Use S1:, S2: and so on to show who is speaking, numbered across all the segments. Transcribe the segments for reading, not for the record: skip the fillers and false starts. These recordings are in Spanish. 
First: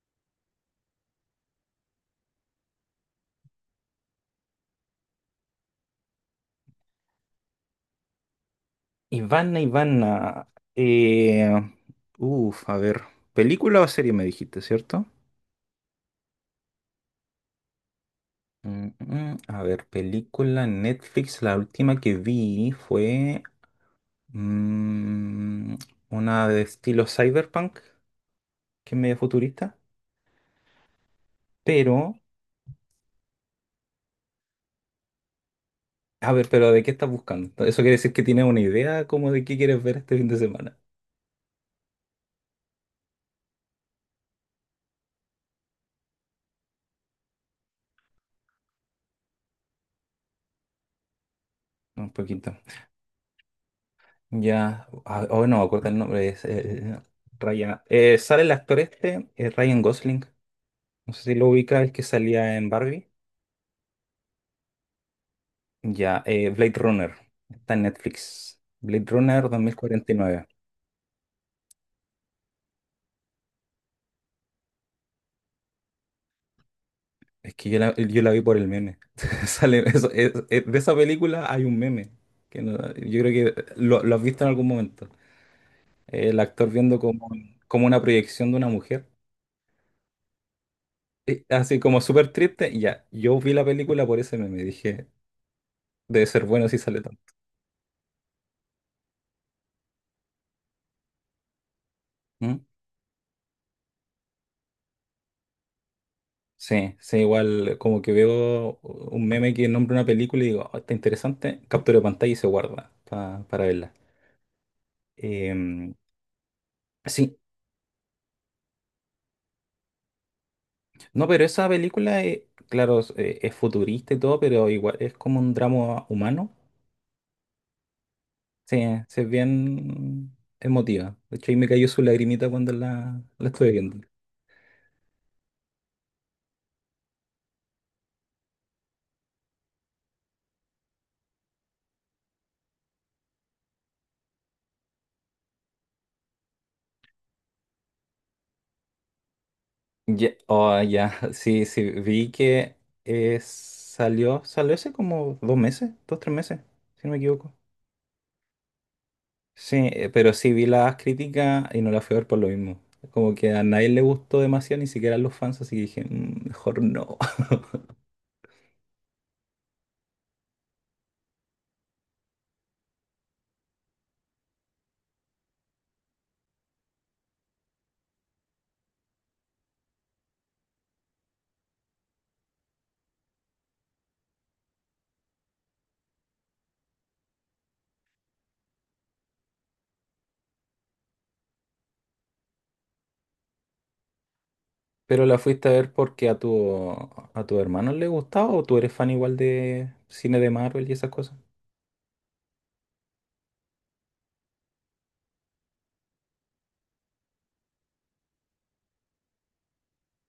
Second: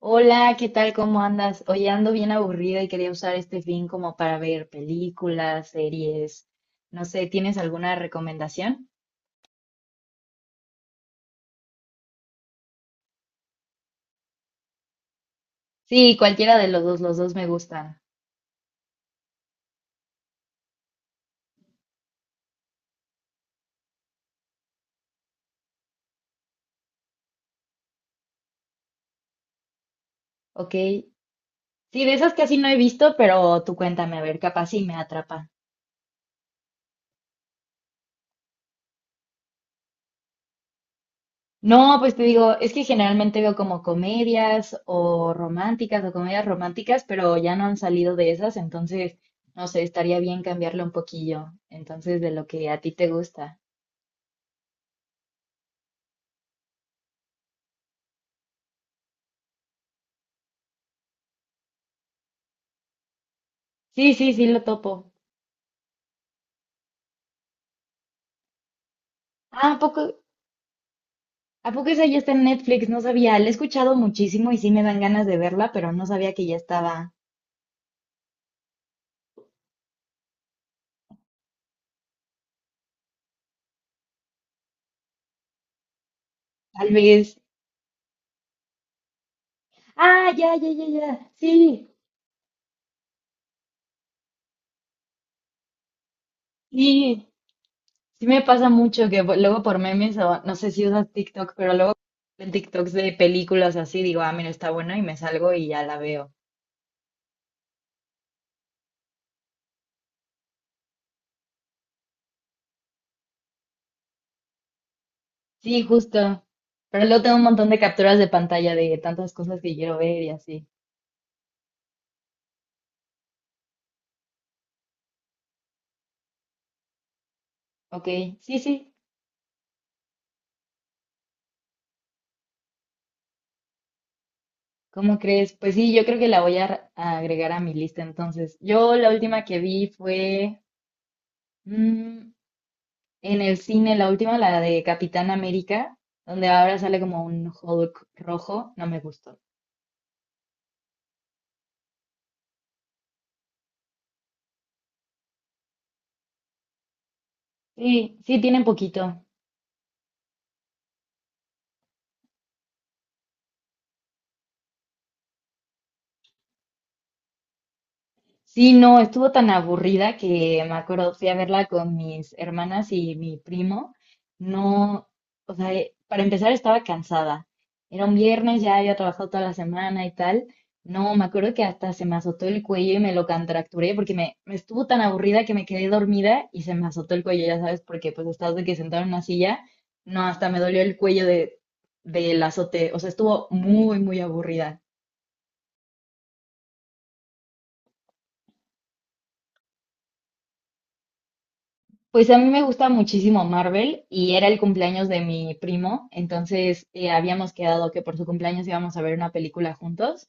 S1: Hola, ¿qué tal? ¿Cómo andas? Hoy ando bien aburrida y quería usar este fin como para ver películas, series, no sé, ¿tienes alguna recomendación?
S2: Ivana, Ivana. Eh, Uf, a ver. ¿Película o serie me dijiste, cierto?
S1: Sí, cualquiera de los dos me gustan.
S2: A ver, película Netflix. La última que vi fue mm, una de estilo cyberpunk, que es medio futurista.
S1: Ok. Sí,
S2: Pero,
S1: de esas casi no he visto, pero tú cuéntame, a ver, capaz sí me atrapa.
S2: a ver, ¿de qué estás buscando? Eso quiere decir que tienes una idea como de qué quieres ver este fin de semana.
S1: No, pues te digo, es que generalmente veo como comedias o románticas o comedias románticas, pero ya no han salido de esas, entonces, no sé, estaría bien cambiarlo un poquillo,
S2: Un
S1: entonces de lo
S2: poquito.
S1: que a ti te gusta.
S2: Ya, ah, oh, no acuerda el nombre. Es, Ryan. Sale el actor este, Ryan Gosling. No sé si lo ubicas, el que salía en Barbie.
S1: Sí, sí, sí, lo topo.
S2: Ya, Blade Runner. Está en Netflix. Blade Runner
S1: Ah, ¿a poco,
S2: 2049.
S1: a poco esa ya está en Netflix? No sabía, la he escuchado muchísimo y sí me dan ganas de verla, pero no sabía que ya estaba.
S2: Es que yo la vi por el meme. Sale, de esa película hay un meme. Que no- Yo creo que lo has visto en algún momento. El actor
S1: Tal
S2: viendo como,
S1: vez.
S2: como una proyección de una mujer.
S1: Ah, ya, ya, ya, ya.
S2: Así
S1: Sí,
S2: como súper triste. Y ya, yo vi la película por ese meme. Dije, debe ser bueno si sale
S1: sí. Sí me pasa mucho que luego por memes o no sé si usas TikTok, pero luego en
S2: tanto.
S1: TikToks de películas así digo, ah, mira, está buena y me salgo y ya la veo.
S2: Sí, sí, igual como que veo un meme que nombra una película y digo, "Oh, está interesante, captura pantalla y se guarda para verla."
S1: Sí,
S2: Em,
S1: justo. Pero luego tengo
S2: sí,
S1: un montón de capturas de pantalla de tantas cosas que quiero ver y así.
S2: no, pero esa película, claro, es futurista y todo, pero igual es como un drama humano.
S1: Ok, sí,
S2: Sí,
S1: sí.
S2: sí, es bien emotiva. De hecho, ahí me cayó su lagrimita cuando la estuve viendo.
S1: ¿Cómo crees? Pues sí, yo creo que la voy a agregar a mi lista entonces. Yo la última que vi fue mm, en el cine, la última, la de Capitán América, donde ahora sale como un Hulk rojo. No me gustó.
S2: Ya, oh, ya, sí, sí, vi que salió hace como 2 meses, dos, tres meses, si no me equivoco.
S1: Sí, sí, tiene poquito.
S2: Sí, pero sí vi las críticas y no las fui a ver por lo mismo. Como que a nadie le gustó demasiado, ni siquiera a los fans, así que dije, "Mm, mejor no."
S1: Sí, no, estuvo tan aburrida que me acuerdo, fui a verla con mis hermanas y mi primo. No, o sea, para empezar estaba cansada. Era un viernes, ya había trabajado toda la semana y tal. No, me acuerdo que hasta se me azotó el cuello y me lo contracturé porque me estuvo tan aburrida que me quedé dormida y se me azotó el cuello, ya sabes, porque pues estás de que sentado en una silla. No, hasta me dolió el cuello de, del azote. O sea, estuvo muy, muy aburrida.
S2: Pero la fuiste a ver porque a tu hermano le gustaba o tú eres fan igual de cine de Marvel y esas cosas.
S1: Pues a mí me gusta muchísimo Marvel y era el cumpleaños de mi primo, entonces habíamos quedado que por su cumpleaños íbamos a ver una película juntos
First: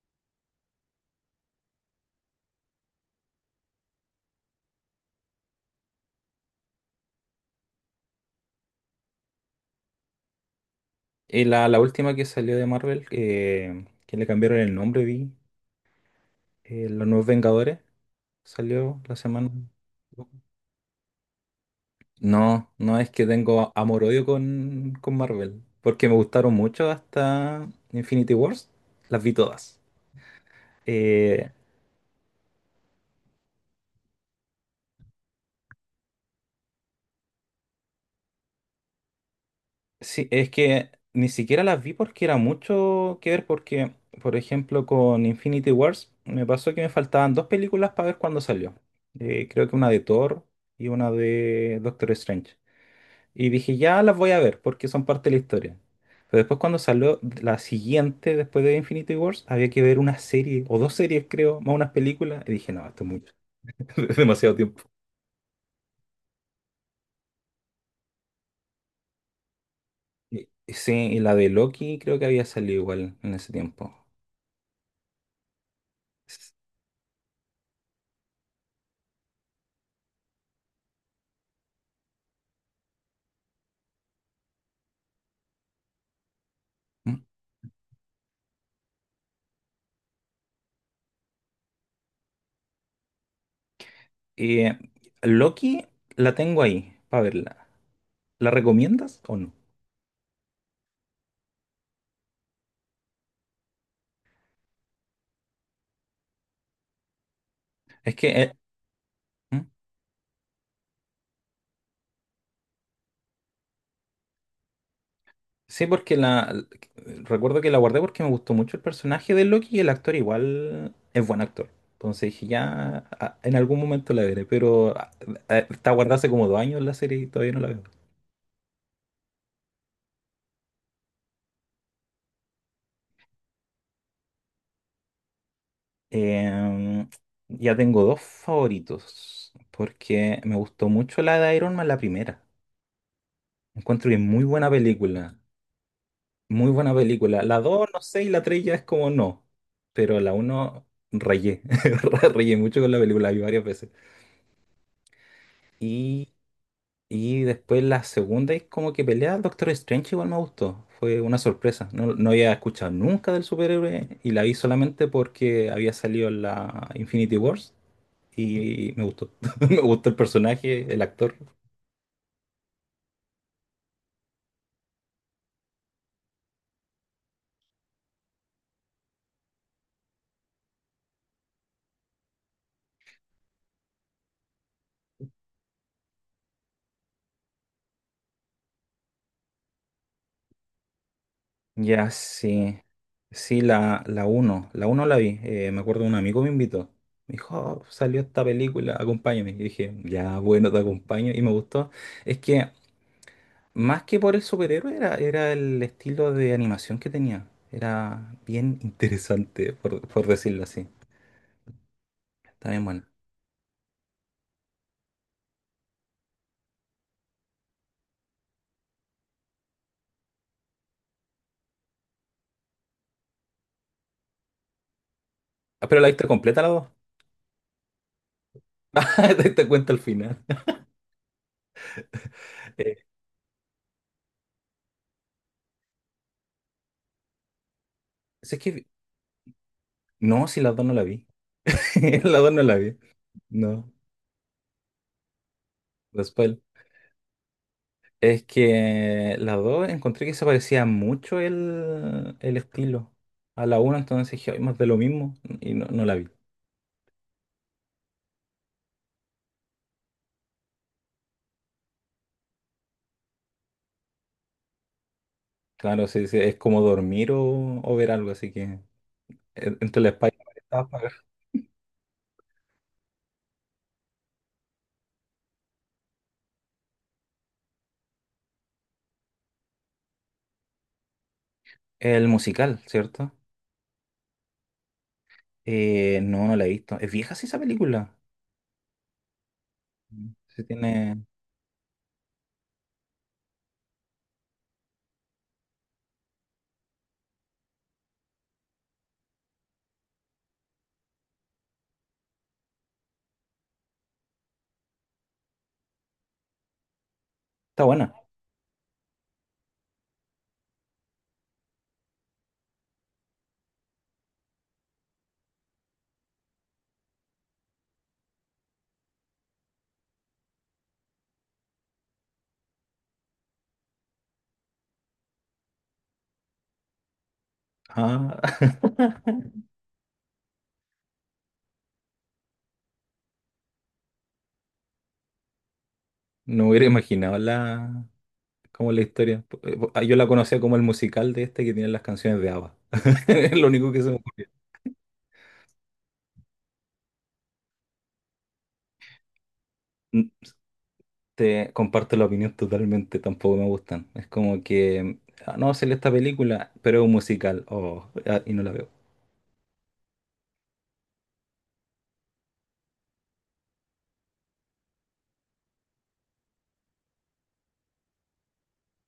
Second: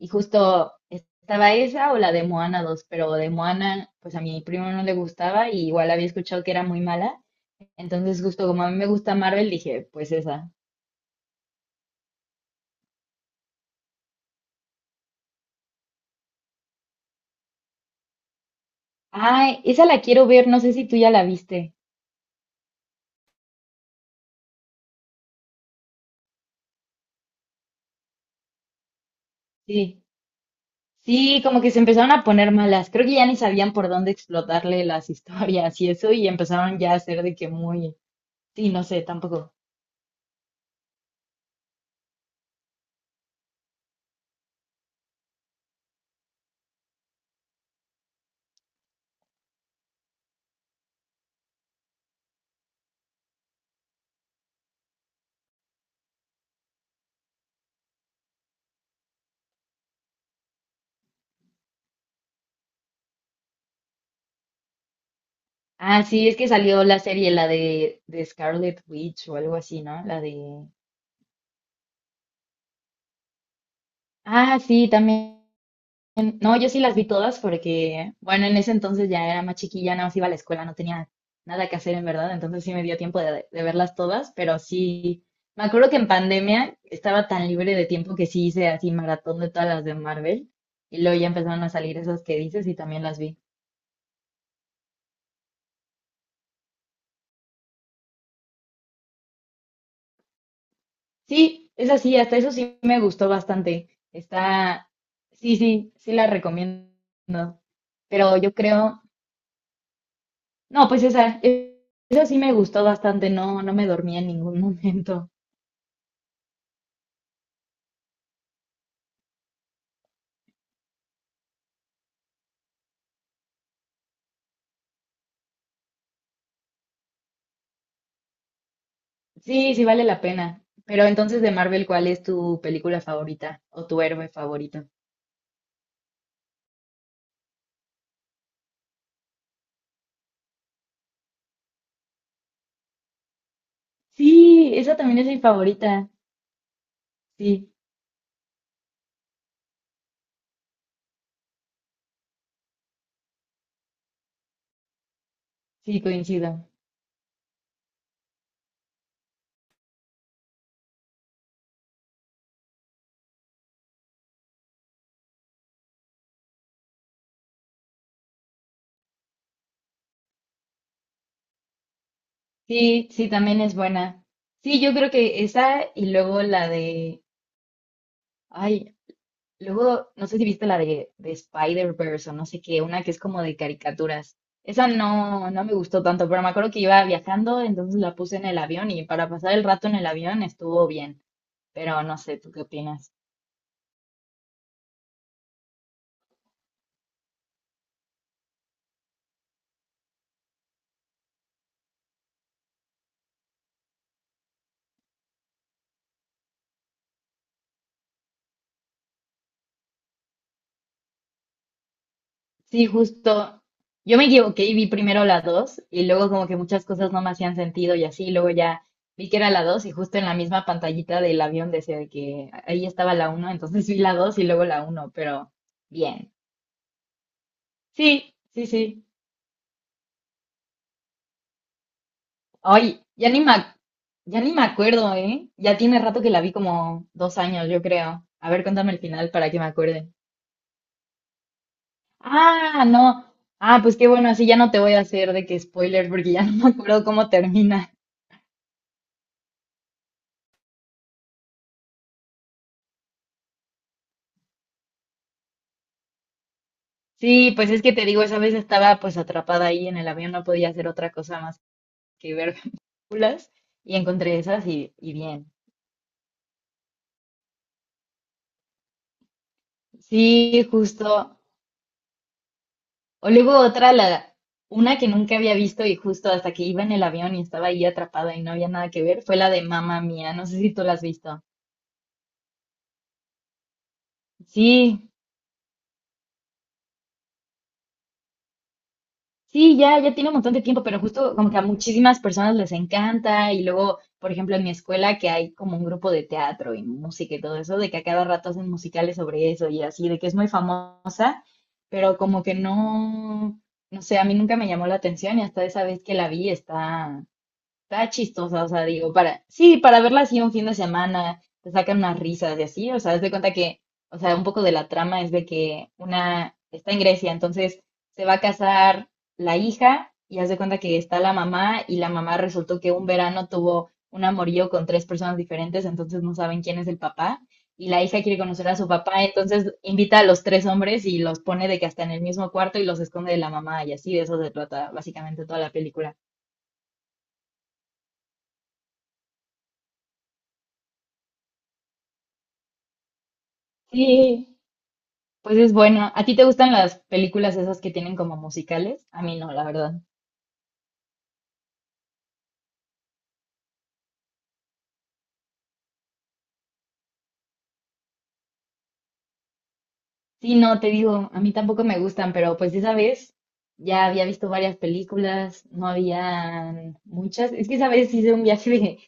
S1: y justo estaba esa o la de Moana 2, pero de Moana pues a mi primo no le gustaba y igual había escuchado que era muy mala, entonces justo como a mí me gusta Marvel dije pues esa.
S2: Y la última que salió de Marvel, que le cambiaron el nombre, vi, Los Nuevos Vengadores, salió la semana.
S1: Ay, esa la quiero ver, no sé si tú ya la viste.
S2: No, no es que tengo amor-odio con Marvel, porque me gustaron mucho hasta Infinity Wars, las vi todas.
S1: Sí, sí,
S2: Eh,
S1: como que se empezaron a poner malas, creo que ya ni sabían por dónde explotarle las historias y eso y empezaron ya a ser de que muy. Sí, no sé, tampoco.
S2: sí, es que ni siquiera las vi porque era mucho que ver, porque, por ejemplo, con Infinity Wars me pasó que me faltaban dos películas para ver cuando salió. Creo que una de Thor y una de Doctor Strange. Y dije, ya las voy a ver porque son parte de la historia. Pero después cuando salió la siguiente, después de Infinity Wars, había que ver una serie, o dos series creo, más unas películas. Y dije, no, esto es mucho, es demasiado tiempo.
S1: Ah, sí, es que salió la serie, la de Scarlet Witch o algo así, ¿no? La
S2: Y-
S1: de...
S2: y sí, y la de Loki creo que había salido igual en ese tiempo.
S1: Ah, sí, también.
S2: S-
S1: No, yo sí las vi todas porque, bueno, en ese entonces ya era más chiquilla, nada más iba a la escuela, no tenía nada que hacer en verdad, entonces sí me dio tiempo de verlas todas, pero sí, me acuerdo que en pandemia
S2: ¿Mm?
S1: estaba tan libre de tiempo que sí hice así maratón de todas las de Marvel y luego ya empezaron a salir esas que dices y también las vi.
S2: Eh, Loki la tengo ahí para verla. ¿La recomiendas o no?
S1: Sí, es así, hasta eso sí me gustó bastante. Está, sí, sí, sí la recomiendo.
S2: Es que,
S1: Pero yo creo,
S2: ¿mm?
S1: no, pues esa sí me gustó bastante, no, no me dormí en ningún momento.
S2: Sí, porque la recuerdo que la guardé porque me gustó mucho el personaje de Loki y el actor igual es buen actor. Entonces dije, ya en algún momento la veré, pero está guardada hace como 2 años la serie y todavía no la veo.
S1: Sí, sí vale la pena. Pero entonces de Marvel, ¿cuál es tu película favorita o tu héroe favorito?
S2: Em, ya tengo dos favoritos, porque me gustó mucho la de Iron Man, la primera. Encuentro que es muy buena
S1: Sí, esa también es
S2: película,
S1: mi favorita.
S2: muy buena película. La
S1: Sí,
S2: dos, no sé, y la tres ya es como no, pero la uno rayé, rayé mucho con la película, la vi varias veces.
S1: sí, coincido.
S2: Y después la segunda es como que pelea al Doctor Strange, igual me gustó. Fue una sorpresa. No, no había escuchado nunca del superhéroe y la vi solamente porque había salido en la Infinity Wars y me gustó. Me gustó el personaje, el actor.
S1: Sí, sí, también es buena. Sí, yo creo que esa y luego la de, ay, luego, no sé si viste la de Spider-Verse o no sé qué, una que es como de caricaturas. Esa no, no me gustó tanto, pero me acuerdo que iba viajando, entonces la puse en el avión y para pasar el rato en el avión estuvo bien. Pero
S2: Ya,
S1: no sé, ¿tú qué
S2: sí.
S1: opinas?
S2: Sí, la uno la vi. Me acuerdo un amigo me invitó. Me dijo, "Oh, salió esta película, acompáñame." Y dije, ya, bueno, te acompaño. Y me gustó. Es que más que por el superhéroe, era el estilo de animación que tenía. Era bien interesante, por decirlo así. Está bien
S1: Sí,
S2: bueno.
S1: justo. Yo me equivoqué y vi primero la 2 y luego como que muchas cosas no me hacían sentido y así, luego ya vi que era la 2 y justo en la misma pantallita del avión decía de que ahí estaba la uno entonces vi la 2 y luego la uno pero
S2: Ah, pero la viste
S1: bien.
S2: completa la dos.
S1: Sí, sí, sí.
S2: Ah, te diste cuenta al final.
S1: Ay,
S2: Eh,
S1: ya ni ya ni me acuerdo, ¿eh? Ya tiene rato que la vi como dos años, yo creo. A
S2: si es
S1: ver,
S2: que.
S1: cuéntame el final para que me acuerde.
S2: No, si la dos no la vi. La dos no la
S1: Ah,
S2: vi.
S1: no. Ah,
S2: No,
S1: pues qué bueno, así ya no te voy a hacer de que spoiler porque ya no
S2: después.
S1: me acuerdo cómo termina.
S2: Es que la dos encontré que se parecía mucho el estilo a la una, entonces dije, "Ay, más de lo mismo." Y no, no la vi.
S1: Sí, pues es que te digo, esa vez estaba pues atrapada ahí en el avión, no podía hacer otra cosa más que ver películas y encontré esas y bien.
S2: Claro, sí, sí, es como dormir o ver algo, así que entre la espalda.
S1: Sí, justo. O luego otra, la, una que nunca había visto y justo hasta que iba en el avión y estaba ahí atrapada y no había nada que ver, fue la de Mamma Mía. No sé si tú la has visto.
S2: El musical, ¿cierto?
S1: Sí,
S2: No, no la he visto. ¿Es vieja sí esa película?
S1: sí, ya, ya tiene un montón
S2: Sí
S1: de tiempo, pero
S2: tiene...
S1: justo como que a muchísimas personas les encanta. Y luego, por ejemplo, en mi escuela que hay como un grupo de teatro y música y todo eso, de que a cada rato hacen musicales sobre eso y así, de que es muy famoso, pero como que no, no sé, a mí nunca me llamó la atención y hasta esa vez que la vi está.
S2: Está
S1: Está
S2: buena.
S1: chistosa, o sea, digo, para, sí, para verla así un fin de semana, te sacan unas risas y así, o sea, haz de cuenta que, o sea, un poco de la trama es de que una está en Grecia, entonces se va a casar la hija y haz de cuenta que está la mamá y la mamá resultó que un verano tuvo un amorío con tres personas diferentes, entonces no saben quién es el papá y la hija quiere
S2: Ah.
S1: conocer a su papá, entonces invita a los tres hombres y los pone de que hasta en el mismo cuarto y los esconde de la mamá y así de eso se trata básicamente toda la película.
S2: No hubiera imaginado la... como la historia. Yo la conocía como el musical de este que tiene las canciones de ABBA. Es lo único que se me ocurre.
S1: Sí. Pues es bueno. ¿A ti te gustan las películas esas que tienen como musicales? A mí no, la verdad.
S2: Mm, Te comparto la opinión totalmente, tampoco me gustan. Es como que... ah, no, sale esta película, pero es un musical. Oh, ah, y no la veo.
S1: Sí, no, te digo, a mí tampoco me gustan, pero pues esa vez ya había visto varias películas, no habían muchas. Es que esa vez hice un viaje de,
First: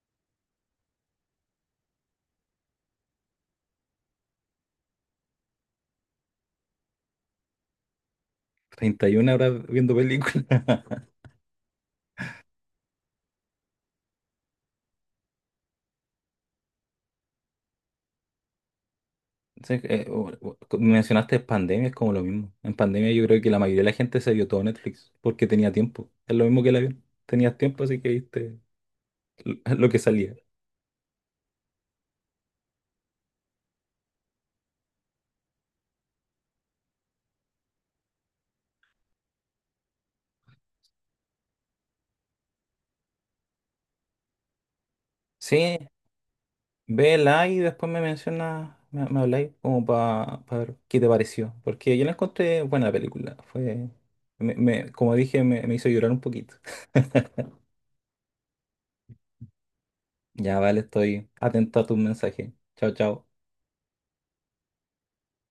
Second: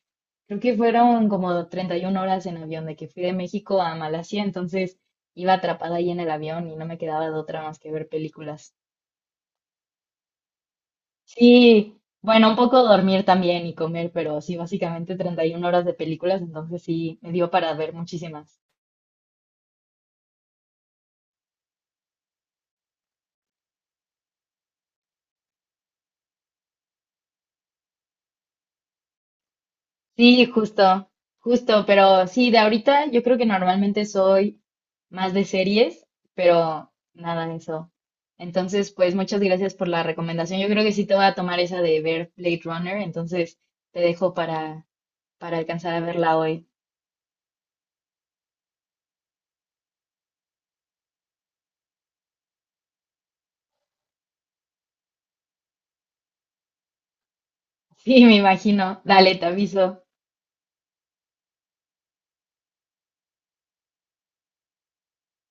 S1: creo que fueron como 31 horas en avión, de que fui de México a Malasia, entonces iba atrapada ahí en el avión y no me quedaba de otra más que ver películas.
S2: 31 horas viendo películas.
S1: Sí, bueno, un poco dormir también y comer, pero sí, básicamente 31 horas de películas, entonces sí, me dio para ver muchísimas.
S2: Sí, mencionaste pandemia, es como lo mismo. En pandemia yo creo que la mayoría de la gente se vio todo Netflix porque tenía tiempo. Es lo mismo que el avión. Tenías tiempo, así que viste lo que salía.
S1: Sí, justo, justo, pero sí, de ahorita yo creo que normalmente soy más de series, pero nada de eso. Entonces, pues muchas gracias por la recomendación. Yo creo que sí te voy a tomar esa de ver Blade Runner, entonces te dejo para
S2: Sí,
S1: alcanzar a verla hoy.
S2: vela y después me mencionas, me habláis como para ver qué te pareció. Porque yo la encontré buena película. Fue, como dije, me hizo llorar un poquito.
S1: Sí, me imagino. Dale, te aviso.
S2: Ya vale, estoy atento a tus mensajes. Chao, chao.